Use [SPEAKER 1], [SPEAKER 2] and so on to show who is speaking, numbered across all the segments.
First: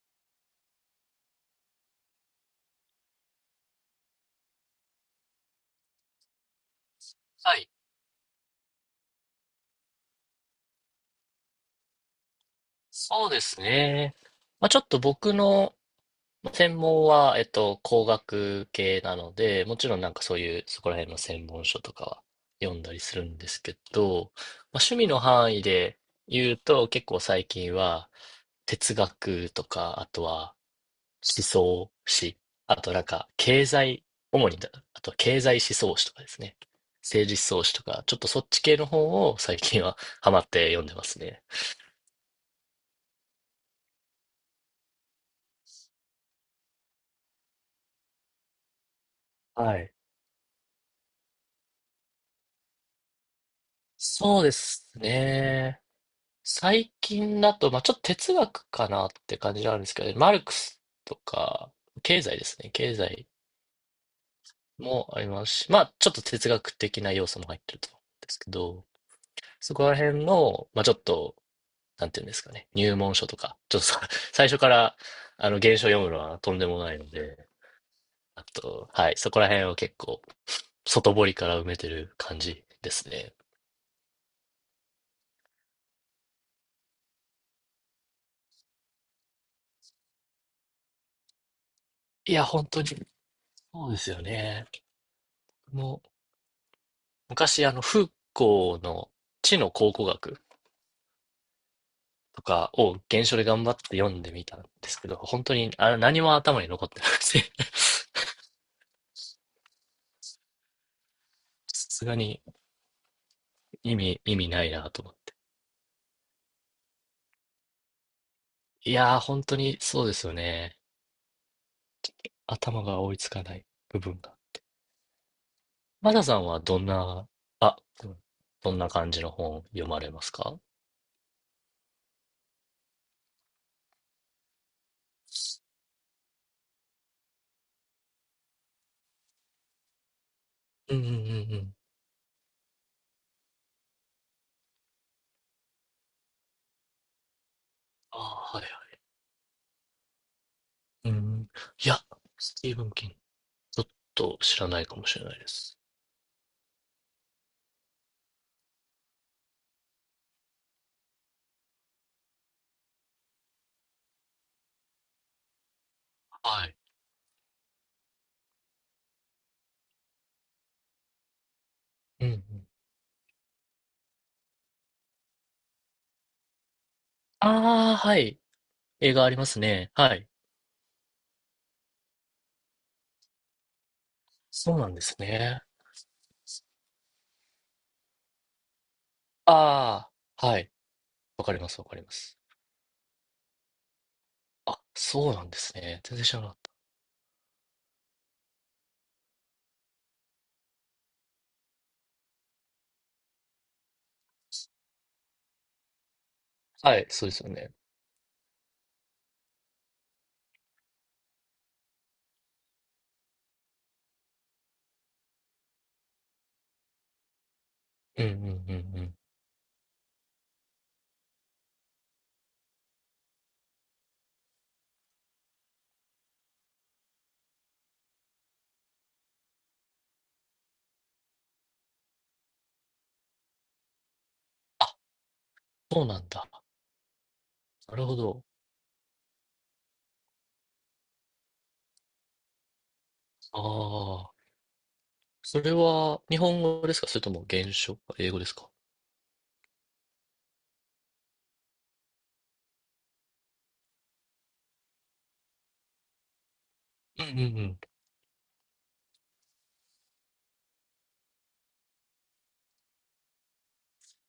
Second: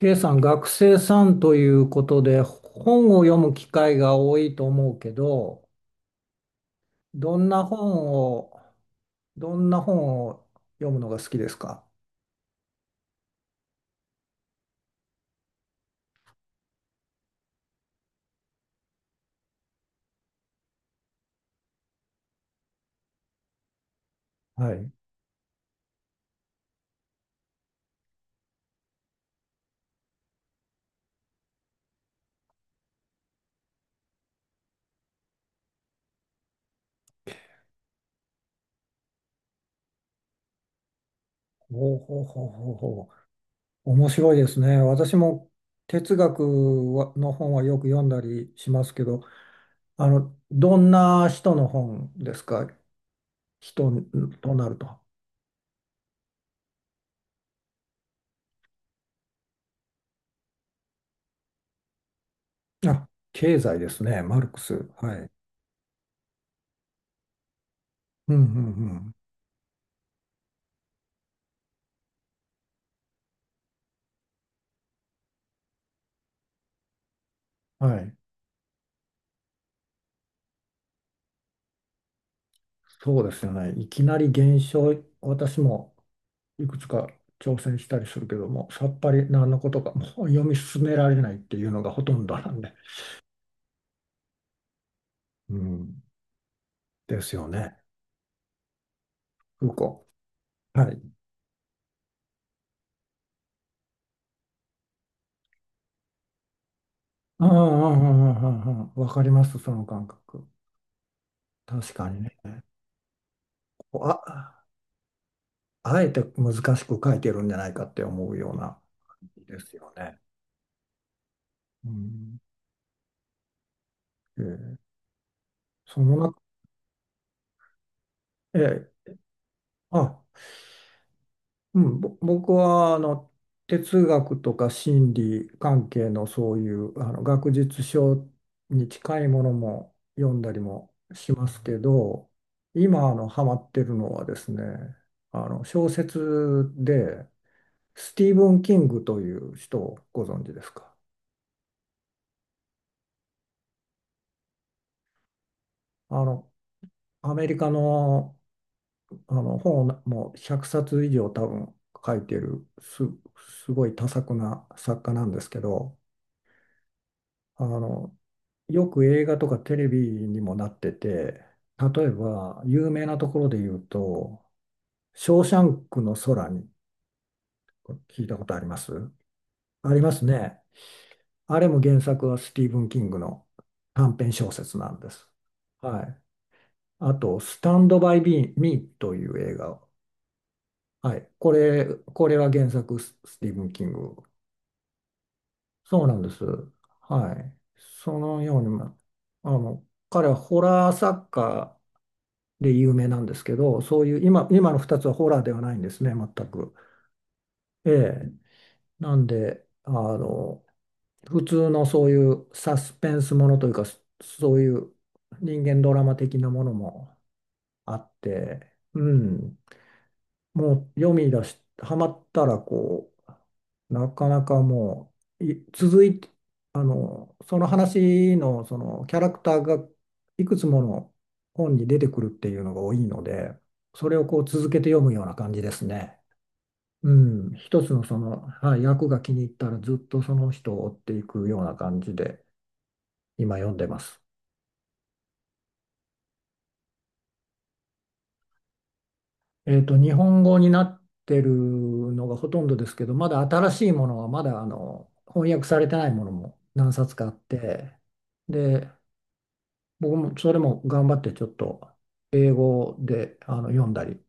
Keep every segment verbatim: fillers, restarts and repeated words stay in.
[SPEAKER 1] K さん、学生さんということで、本を読む機会が多いと思うけど、どん
[SPEAKER 2] は
[SPEAKER 1] な
[SPEAKER 2] い。
[SPEAKER 1] 本を、どんな本を読むのが好きですか？
[SPEAKER 2] そうですね。まあ、ちょっと僕の専門は、えっと、工学系なので、もちろんなんかそういう、そこら辺の専門書とかは読んだりするんですけど、
[SPEAKER 1] は
[SPEAKER 2] まあ、
[SPEAKER 1] い。
[SPEAKER 2] 趣味の範囲で言うと、結構最近は哲学とか、あとは思想史、あとなんか経済、主にだ、あとは経済思想史とかですね。政治思想史とか、ちょっとそっち系の本を最近はハマって読んでますね。
[SPEAKER 1] ほうほうほうほうほう。面白いですね。私も哲学の本はよく読んだりしますけど、
[SPEAKER 2] はい。
[SPEAKER 1] あの、どんな人の本ですか？人
[SPEAKER 2] そうで
[SPEAKER 1] となる
[SPEAKER 2] す
[SPEAKER 1] と。
[SPEAKER 2] ね。最近だと、まあちょっと哲学かなって感じなんですけどね、マルクスとか、経済ですね。経
[SPEAKER 1] あ、
[SPEAKER 2] 済
[SPEAKER 1] 経済ですね。マルクス。
[SPEAKER 2] も
[SPEAKER 1] は
[SPEAKER 2] あり
[SPEAKER 1] い。
[SPEAKER 2] ますし、まあちょっと哲学的な要素も入ってると思うんで
[SPEAKER 1] うん
[SPEAKER 2] す
[SPEAKER 1] う
[SPEAKER 2] けど、
[SPEAKER 1] ん
[SPEAKER 2] そこら辺の、まあちょっと、なんていうんですかね、入門書とか、ちょっとさ 最初から、あの、原書読むのはとんでもないので、
[SPEAKER 1] うん。はい。
[SPEAKER 2] あと、はい、そこら辺を結構、外堀から埋めてる感じです
[SPEAKER 1] そうで
[SPEAKER 2] ね。
[SPEAKER 1] すよね。いきなり減少、私もいくつか挑戦したりするけども、さっぱり何のことかもう読み進められないっていうのがほとん
[SPEAKER 2] い
[SPEAKER 1] ど
[SPEAKER 2] や、
[SPEAKER 1] なん
[SPEAKER 2] 本
[SPEAKER 1] で。
[SPEAKER 2] 当に、そうですよね。
[SPEAKER 1] う
[SPEAKER 2] も
[SPEAKER 1] ん、
[SPEAKER 2] う
[SPEAKER 1] ですよ
[SPEAKER 2] 昔、あ
[SPEAKER 1] ね。
[SPEAKER 2] の、フーコーの知の
[SPEAKER 1] う
[SPEAKER 2] 考古
[SPEAKER 1] こ。
[SPEAKER 2] 学
[SPEAKER 1] はい。
[SPEAKER 2] とかを原書で頑張って読んでみたんですけど、本当にあれ何も頭に残ってなくて
[SPEAKER 1] ああ、ああ、ああ、ああ、わかります、その感覚。
[SPEAKER 2] さ
[SPEAKER 1] 確
[SPEAKER 2] す
[SPEAKER 1] か
[SPEAKER 2] が
[SPEAKER 1] にね。
[SPEAKER 2] に意
[SPEAKER 1] こう
[SPEAKER 2] 味、意味
[SPEAKER 1] あ、
[SPEAKER 2] ないなと思って。
[SPEAKER 1] あえて難しく書いてるんじゃないかって思うような
[SPEAKER 2] い
[SPEAKER 1] 感
[SPEAKER 2] やー、
[SPEAKER 1] じ
[SPEAKER 2] 本当
[SPEAKER 1] です
[SPEAKER 2] に
[SPEAKER 1] よ
[SPEAKER 2] そうで
[SPEAKER 1] ね。
[SPEAKER 2] すよね。
[SPEAKER 1] うん、
[SPEAKER 2] 頭が追いつかない部分が。
[SPEAKER 1] ええ、そ
[SPEAKER 2] マ
[SPEAKER 1] の
[SPEAKER 2] ダ
[SPEAKER 1] 中、
[SPEAKER 2] さんはどんな、あ、どんな
[SPEAKER 1] ええ、
[SPEAKER 2] 感じの本を読まれま
[SPEAKER 1] あ、
[SPEAKER 2] すか？
[SPEAKER 1] うん、ぼ僕はあの哲学とか心理関係のそういうあの学術書に近いものも読んだりも
[SPEAKER 2] うんうんうんう
[SPEAKER 1] しますけ
[SPEAKER 2] ん。
[SPEAKER 1] ど、今あのハマってるのはですね、あの小説でス
[SPEAKER 2] あ
[SPEAKER 1] ティーブ
[SPEAKER 2] あ、は
[SPEAKER 1] ン・
[SPEAKER 2] い
[SPEAKER 1] キ
[SPEAKER 2] は
[SPEAKER 1] ングという人をご存知ですか？
[SPEAKER 2] い。うん。いや、スティーブン・キング、ちょっと知らないかもしれないです。
[SPEAKER 1] あのアメリカの、あの本をもうひゃくさつ以上多分書いてるす、すごい多作な作家なんですけど、
[SPEAKER 2] はい。
[SPEAKER 1] あの、よく映画とかテレビにもなってて、例え
[SPEAKER 2] うんうん。
[SPEAKER 1] ば有名なところで言うと、ショーシャンクの空に、
[SPEAKER 2] ああ、は
[SPEAKER 1] 聞いた
[SPEAKER 2] い。
[SPEAKER 1] ことあります？
[SPEAKER 2] 映画ありますね。
[SPEAKER 1] ありま
[SPEAKER 2] は
[SPEAKER 1] す
[SPEAKER 2] い。
[SPEAKER 1] ね。あれも原作はスティーブン・キングの短編小
[SPEAKER 2] そ
[SPEAKER 1] 説
[SPEAKER 2] うな
[SPEAKER 1] な
[SPEAKER 2] ん
[SPEAKER 1] ん
[SPEAKER 2] で
[SPEAKER 1] で
[SPEAKER 2] す
[SPEAKER 1] す。
[SPEAKER 2] ね。
[SPEAKER 1] はい。あと、スタンド・バイ・ミーという映画。
[SPEAKER 2] ああ、はい。
[SPEAKER 1] はい。
[SPEAKER 2] わ
[SPEAKER 1] こ
[SPEAKER 2] かります、わ
[SPEAKER 1] れ、
[SPEAKER 2] かりま
[SPEAKER 1] これ
[SPEAKER 2] す。
[SPEAKER 1] は原作ススティーブン・キング。
[SPEAKER 2] あ、そうなんですね。
[SPEAKER 1] そうな
[SPEAKER 2] 全
[SPEAKER 1] ん
[SPEAKER 2] 然
[SPEAKER 1] で
[SPEAKER 2] 知ら
[SPEAKER 1] す。
[SPEAKER 2] なかっ
[SPEAKER 1] はい。そのように、まあの、彼はホラー作家で有名なんですけど、そういう今、今のふたつはホラーではないんですね、全く。
[SPEAKER 2] た。はい、そうですよね。
[SPEAKER 1] ええ、なんで、あの、普通のそういうサスペンスものというか、そそういう人間ドラマ的なものもあっ
[SPEAKER 2] うんうんうんう
[SPEAKER 1] て、う
[SPEAKER 2] ん。
[SPEAKER 1] ん、もう読み出し、ハマったらこう、なかなかもう、い続いて、あの、その話のそのキャラクターがいくつもの本に出てくるっていうのが多いので、それをこう続けて読むような感じです
[SPEAKER 2] そうな
[SPEAKER 1] ね。
[SPEAKER 2] んだ。
[SPEAKER 1] うん、一つ
[SPEAKER 2] な
[SPEAKER 1] の
[SPEAKER 2] るほ
[SPEAKER 1] その、
[SPEAKER 2] ど。
[SPEAKER 1] はい、役が気に入ったらずっとその人を追っていくような感じで今
[SPEAKER 2] あ
[SPEAKER 1] 読んでます。
[SPEAKER 2] あ、それは日本語ですか？それとも原書、英語ですか？
[SPEAKER 1] えっと、日本語になってるのがほとんどですけど、まだ新しいものは、まだあの翻訳されてないものも何冊
[SPEAKER 2] う
[SPEAKER 1] か
[SPEAKER 2] ん
[SPEAKER 1] あ
[SPEAKER 2] う
[SPEAKER 1] っ
[SPEAKER 2] んうん。
[SPEAKER 1] て、で、僕もそれも頑張ってちょっと英語であの読んだり、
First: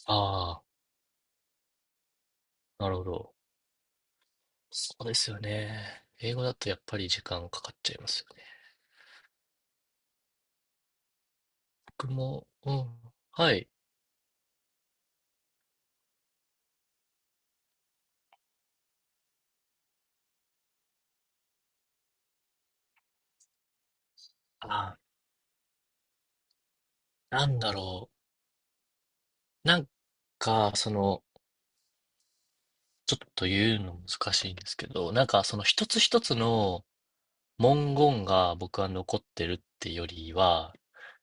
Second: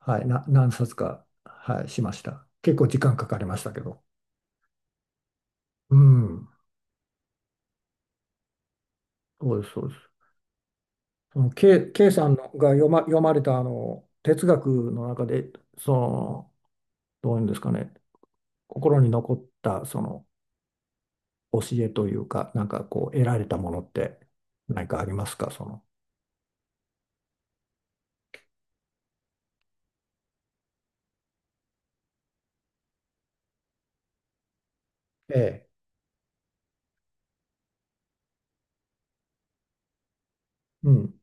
[SPEAKER 1] はい、な、
[SPEAKER 2] あ
[SPEAKER 1] 何冊か、はい、しました。結
[SPEAKER 2] あ、
[SPEAKER 1] 構
[SPEAKER 2] なる
[SPEAKER 1] 時
[SPEAKER 2] ほ
[SPEAKER 1] 間か
[SPEAKER 2] ど。
[SPEAKER 1] かりましたけど。
[SPEAKER 2] そうですよ
[SPEAKER 1] う
[SPEAKER 2] ね。英語
[SPEAKER 1] ん、
[SPEAKER 2] だとやっぱり時間かかっちゃいますよね。
[SPEAKER 1] そうです、そうです。その K、
[SPEAKER 2] 僕
[SPEAKER 1] K さんの
[SPEAKER 2] も、
[SPEAKER 1] が
[SPEAKER 2] うん。
[SPEAKER 1] 読ま、読まれ
[SPEAKER 2] は
[SPEAKER 1] たあ
[SPEAKER 2] い。
[SPEAKER 1] の哲学の中で、その、どういうんですかね、心に残ったその教えというか、なんかこう、得られたものって何
[SPEAKER 2] あ
[SPEAKER 1] かありますか、その。
[SPEAKER 2] あ、なんだろう。なんか、その、ちょっと言うの難しいんですけど、なん
[SPEAKER 1] え
[SPEAKER 2] かその
[SPEAKER 1] え。
[SPEAKER 2] 一つ一つの文言が僕は残ってるってよりは、
[SPEAKER 1] うん。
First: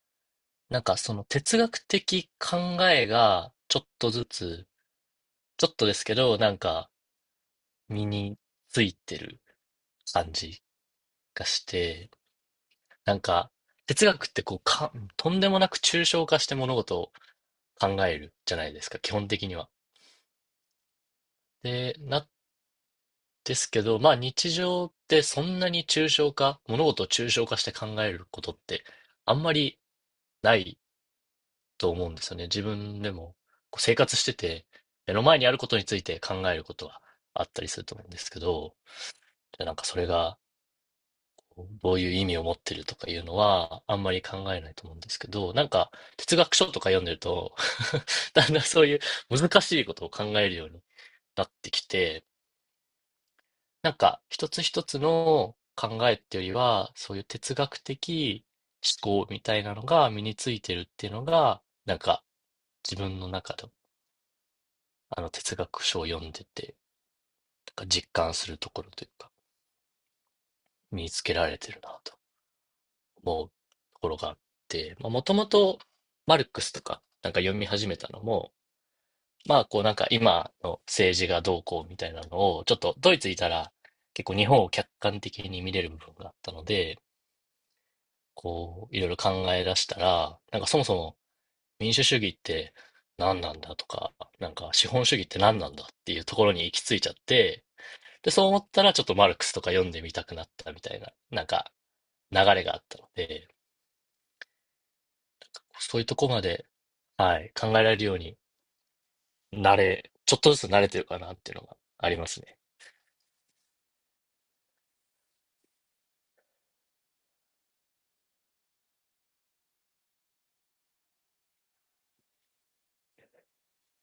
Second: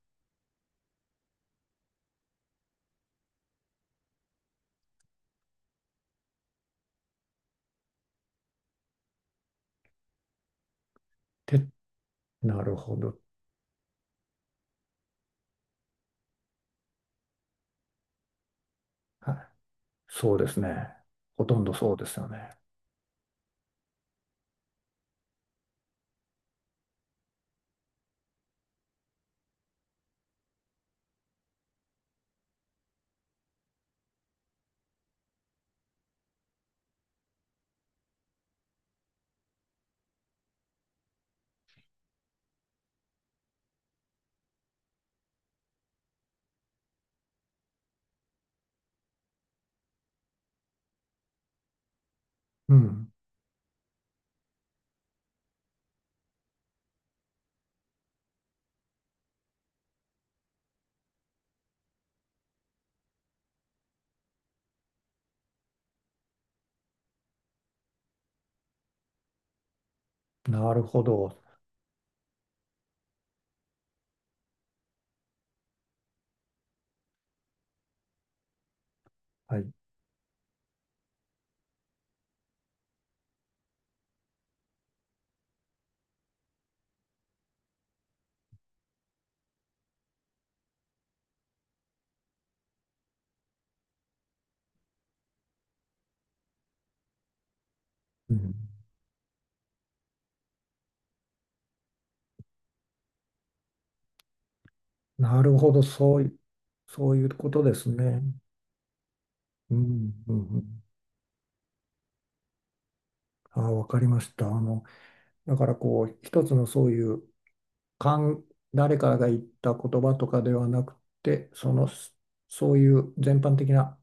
[SPEAKER 2] なんかその哲学的考えがちょっとずつ、ちょっとですけど、なんか身についてる感じがし
[SPEAKER 1] て、
[SPEAKER 2] て、
[SPEAKER 1] なるほ
[SPEAKER 2] な
[SPEAKER 1] ど。
[SPEAKER 2] んか哲学ってこうか、とんでもなく抽象化して物事を考えるじゃないですか、基本
[SPEAKER 1] はい。
[SPEAKER 2] 的には。
[SPEAKER 1] そうですね。ほとんどそ
[SPEAKER 2] で、
[SPEAKER 1] うですよ
[SPEAKER 2] な
[SPEAKER 1] ね。
[SPEAKER 2] ですけど、まあ日常ってそんなに抽象化、物事を抽象化して考えることってあんまりないと思うんですよね。自分でもこう生活してて、目の前にあることについて考えることはあったりすると思うんですけど、でなんかそれがどういう意味を持ってるとかいうのはあんまり考えないと思うんですけど、なんか哲学書とか読んでると だんだんそういう難しいことを考えるようになってきて、
[SPEAKER 1] うん。
[SPEAKER 2] なんか、一つ一つの考えっていうよりは、そういう哲学的思考みたいなのが身についてるっていうのが、なんか、自分の中の、あの哲学書を読んでて、なんか実感するところというか、
[SPEAKER 1] なるほ
[SPEAKER 2] 身につけ
[SPEAKER 1] ど。
[SPEAKER 2] られてるなと思うところがあって、まあ、もともとマルクスとか、なんか読み始めたのも、
[SPEAKER 1] は
[SPEAKER 2] まあ、
[SPEAKER 1] い。
[SPEAKER 2] こうなんか今の政治がどうこうみたいなのを、ちょっとドイツいたら結構日本を客観的に見れる部分があったので、こう、いろいろ考え出したら、なんかそもそも民主主義って何なんだとか、なんか資本主義って何なんだっていうところに行き着いちゃって、で、
[SPEAKER 1] う
[SPEAKER 2] そう
[SPEAKER 1] ん。
[SPEAKER 2] 思ったらちょっとマルクスとか読んでみたくなったみたいな、なんか流れがあったので、
[SPEAKER 1] なるほど。
[SPEAKER 2] そういうと
[SPEAKER 1] そうい
[SPEAKER 2] こ
[SPEAKER 1] う、
[SPEAKER 2] まで、
[SPEAKER 1] そういう
[SPEAKER 2] は
[SPEAKER 1] こ
[SPEAKER 2] い、
[SPEAKER 1] と
[SPEAKER 2] 考え
[SPEAKER 1] で
[SPEAKER 2] ら
[SPEAKER 1] す
[SPEAKER 2] れるよう
[SPEAKER 1] ね。
[SPEAKER 2] に
[SPEAKER 1] う
[SPEAKER 2] なれ、
[SPEAKER 1] ん。う
[SPEAKER 2] ちょ
[SPEAKER 1] ん
[SPEAKER 2] っと
[SPEAKER 1] う
[SPEAKER 2] ずつ慣
[SPEAKER 1] ん。
[SPEAKER 2] れてるかなっていうのがありますね。
[SPEAKER 1] ああ、わかりました。あの、だからこう、一つのそういうかん、誰かが言った言葉とかではなくて、その、そういう全般的な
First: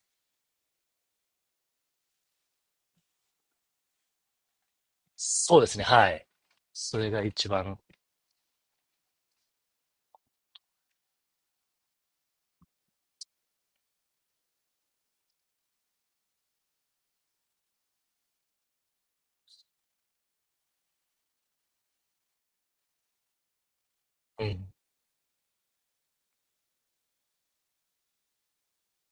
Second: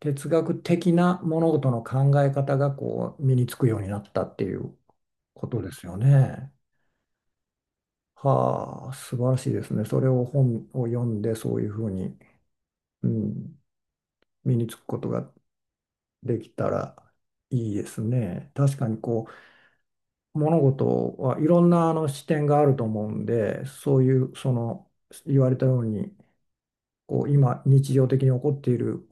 [SPEAKER 1] 哲学的な物事の考え方がこう身につくようになったっていうこ
[SPEAKER 2] そ
[SPEAKER 1] と
[SPEAKER 2] うで
[SPEAKER 1] で
[SPEAKER 2] すね、
[SPEAKER 1] すよ
[SPEAKER 2] はい。
[SPEAKER 1] ね。
[SPEAKER 2] それが一番、
[SPEAKER 1] はあ、素晴らしいですね。それを本を読んでそういうふうに、うん、身につくことができたらいいですね。確かにこう物事はいろんなあの視点があると思うんで、そういう
[SPEAKER 2] う
[SPEAKER 1] そ
[SPEAKER 2] ん、
[SPEAKER 1] の言われたようにこう今日常的に起こっている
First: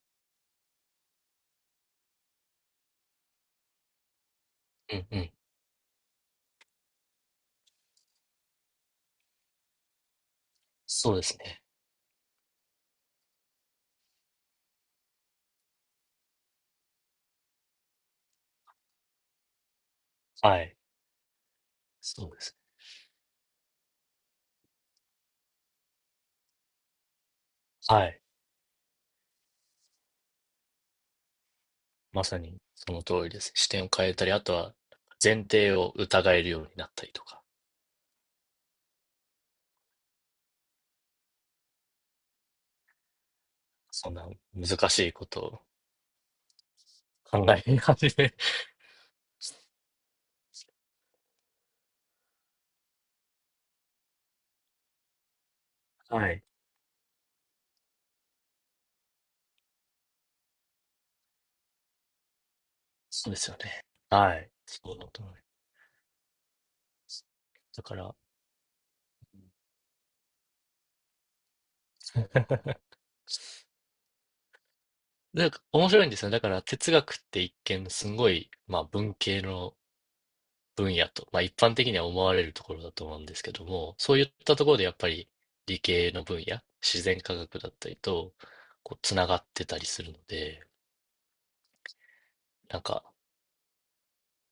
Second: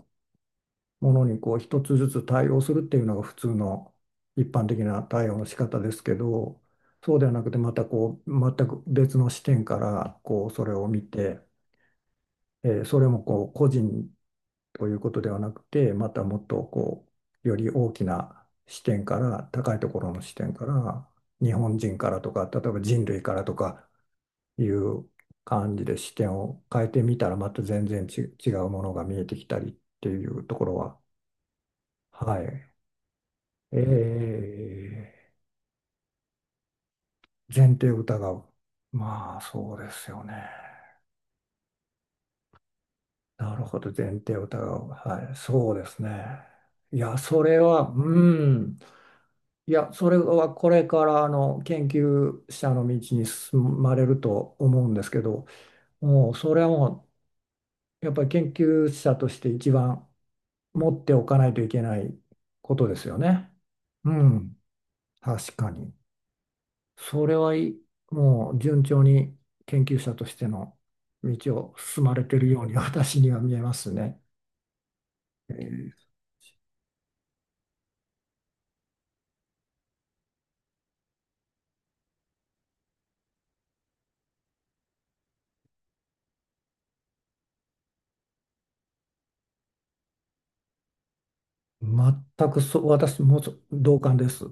[SPEAKER 1] ものにこう一つずつ対応するっていうのが普通の一般的
[SPEAKER 2] う
[SPEAKER 1] な
[SPEAKER 2] ん、う
[SPEAKER 1] 対
[SPEAKER 2] ん。
[SPEAKER 1] 応の仕方ですけど、そうではなくてまたこう全く別の視点からこうそれを見
[SPEAKER 2] そうです
[SPEAKER 1] て、
[SPEAKER 2] ね。
[SPEAKER 1] えー、それもこう個人ということではなくてまたもっとこうより大きな視点から高いところの視点
[SPEAKER 2] は
[SPEAKER 1] か
[SPEAKER 2] い。
[SPEAKER 1] ら日本人から
[SPEAKER 2] そ
[SPEAKER 1] と
[SPEAKER 2] うで
[SPEAKER 1] か
[SPEAKER 2] す
[SPEAKER 1] 例えば人類からとかいう感じで視点を変えてみたらまた全
[SPEAKER 2] ね。は
[SPEAKER 1] 然ち
[SPEAKER 2] い。
[SPEAKER 1] 違うものが見えてきたりっていうところは、
[SPEAKER 2] ま
[SPEAKER 1] は
[SPEAKER 2] さに
[SPEAKER 1] い。
[SPEAKER 2] その通りです。視点
[SPEAKER 1] え
[SPEAKER 2] を変えたり、あとは前提を疑えるようになったりとか、
[SPEAKER 1] ー、前提を疑う。まあそうですよね。なるほど、
[SPEAKER 2] そ
[SPEAKER 1] 前
[SPEAKER 2] んな
[SPEAKER 1] 提を疑う。
[SPEAKER 2] 難しいこ
[SPEAKER 1] はい、
[SPEAKER 2] とを
[SPEAKER 1] そうですね。いや、そ
[SPEAKER 2] 考
[SPEAKER 1] れ
[SPEAKER 2] え
[SPEAKER 1] は、
[SPEAKER 2] 始め。
[SPEAKER 1] うん。いや、それはこれからあの研究者の道に進まれると思うんですけど、
[SPEAKER 2] は
[SPEAKER 1] もう
[SPEAKER 2] い。
[SPEAKER 1] それはもうやっぱり研究者として一番持っておかないといけないことですよ
[SPEAKER 2] そうです
[SPEAKER 1] ね。
[SPEAKER 2] よね。
[SPEAKER 1] う
[SPEAKER 2] はい。
[SPEAKER 1] ん、
[SPEAKER 2] そうだと思いま
[SPEAKER 1] 確かに。そ
[SPEAKER 2] す。
[SPEAKER 1] れはいい、
[SPEAKER 2] だから、
[SPEAKER 1] もう順調に研究者としての道を進まれているように私には見えますね。
[SPEAKER 2] なん
[SPEAKER 1] え
[SPEAKER 2] か面白
[SPEAKER 1] ー、
[SPEAKER 2] いんですよね。だから哲学って一見すごい、まあ文系の分野と、まあ一般的には思われるところだと思うんですけども、そういったところでやっぱり理系の分野、自然科学だったりと、こう、つながってたりするので、
[SPEAKER 1] 全く
[SPEAKER 2] な
[SPEAKER 1] そ
[SPEAKER 2] ん
[SPEAKER 1] う、
[SPEAKER 2] か
[SPEAKER 1] 私もそ同感です。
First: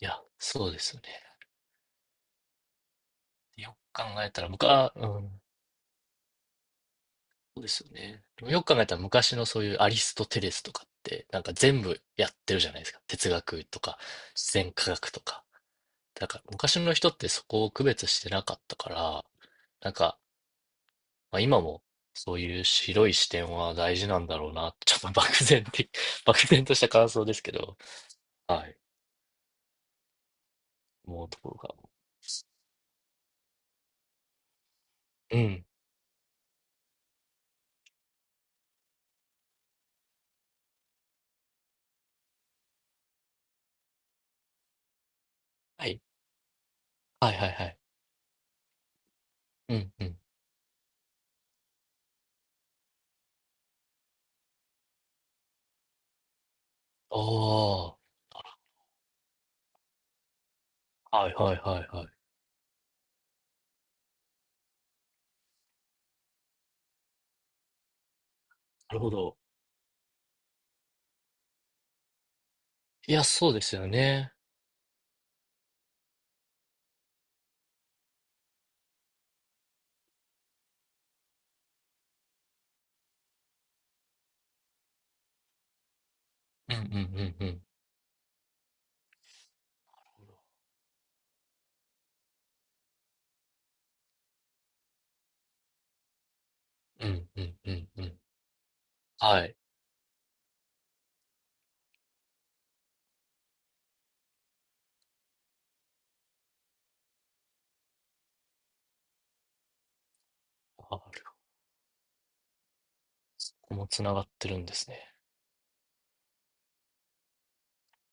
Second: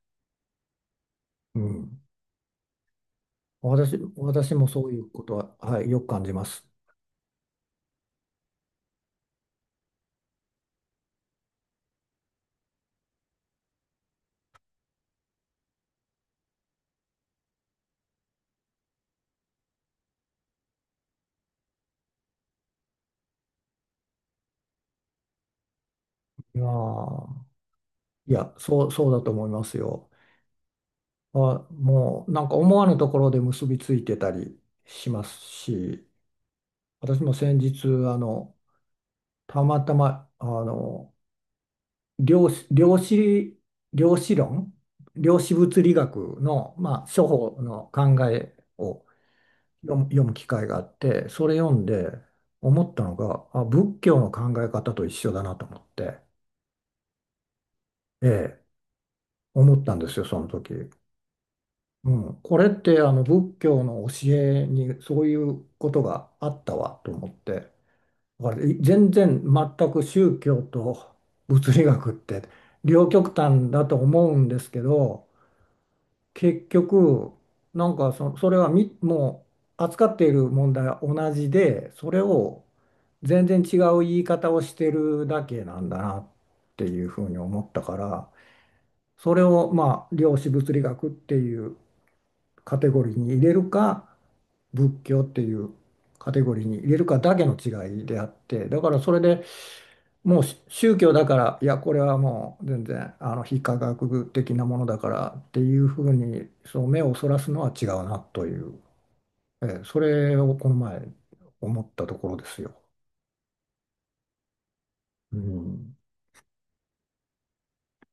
[SPEAKER 2] いや、そうですよね。
[SPEAKER 1] うん。
[SPEAKER 2] よく
[SPEAKER 1] 私、
[SPEAKER 2] 考えたら、
[SPEAKER 1] 私
[SPEAKER 2] む
[SPEAKER 1] もそ
[SPEAKER 2] か、
[SPEAKER 1] うい
[SPEAKER 2] う
[SPEAKER 1] うこと
[SPEAKER 2] ん、
[SPEAKER 1] は、はい、よく感じます。
[SPEAKER 2] そうですよね。でもよく考えたら昔のそういうアリストテレスとかって、なんか全部やってるじゃないですか。哲学とか、自然科学とか。だから昔の人ってそこを区別してなかったから、なんか、まあ、今もそういう広い視点は大事なんだろうな。ちょっと漠然的、漠
[SPEAKER 1] いや
[SPEAKER 2] 然とした感想
[SPEAKER 1] ー、
[SPEAKER 2] ですけど、
[SPEAKER 1] いや、
[SPEAKER 2] はい、
[SPEAKER 1] そう、そうだと思いますよ。
[SPEAKER 2] 思う
[SPEAKER 1] あ、
[SPEAKER 2] ところが。
[SPEAKER 1] もうなんか思わぬところで結びついてたりしま
[SPEAKER 2] う
[SPEAKER 1] す
[SPEAKER 2] ん。
[SPEAKER 1] し、私も先日、あの、たまたま、あの、量子、量子、量子論、量子物
[SPEAKER 2] は
[SPEAKER 1] 理
[SPEAKER 2] い。
[SPEAKER 1] 学の、まあ、初
[SPEAKER 2] はいはい
[SPEAKER 1] 歩
[SPEAKER 2] はい。
[SPEAKER 1] の考えを
[SPEAKER 2] うん
[SPEAKER 1] 読む、
[SPEAKER 2] うん。
[SPEAKER 1] 読む機会があって、それ読んで思ったのが、あ、仏教の考え方と一緒だなと思って、
[SPEAKER 2] ああ。
[SPEAKER 1] ええ、思ったんですよ、その時。
[SPEAKER 2] はいはいはいはい。な
[SPEAKER 1] うん、これってあの仏教の教えにそういうことがあったわと思って。だから
[SPEAKER 2] るほ
[SPEAKER 1] 全
[SPEAKER 2] ど。
[SPEAKER 1] 然全く宗教と物理学って両
[SPEAKER 2] いや、
[SPEAKER 1] 極
[SPEAKER 2] そうで
[SPEAKER 1] 端
[SPEAKER 2] す
[SPEAKER 1] だ
[SPEAKER 2] よ
[SPEAKER 1] と思
[SPEAKER 2] ね。
[SPEAKER 1] うんですけど、結局なんかそ、それはみもう扱っている問題は同じでそれを全然違う言い方をしてるだけなんだなっ
[SPEAKER 2] うんうん
[SPEAKER 1] て
[SPEAKER 2] う
[SPEAKER 1] いうふう
[SPEAKER 2] ん
[SPEAKER 1] に
[SPEAKER 2] う
[SPEAKER 1] 思
[SPEAKER 2] ん。
[SPEAKER 1] ったから、それをまあ量子物理学っていうカテゴリーに入れるか仏教っていうカテゴリーに入れる
[SPEAKER 2] う
[SPEAKER 1] か
[SPEAKER 2] ん
[SPEAKER 1] だ
[SPEAKER 2] う
[SPEAKER 1] けの
[SPEAKER 2] んうん
[SPEAKER 1] 違
[SPEAKER 2] う
[SPEAKER 1] い
[SPEAKER 2] ん。
[SPEAKER 1] であって、だからそれで
[SPEAKER 2] はい。
[SPEAKER 1] もうし宗教だから、いや、これはもう全然あの非科学的なものだからっていうふうにそう目をそらすのは違うなという、ええ、それをこの
[SPEAKER 2] あ
[SPEAKER 1] 前
[SPEAKER 2] る
[SPEAKER 1] 思ったところですよ。
[SPEAKER 2] そこもつながってるんですね。
[SPEAKER 1] うん。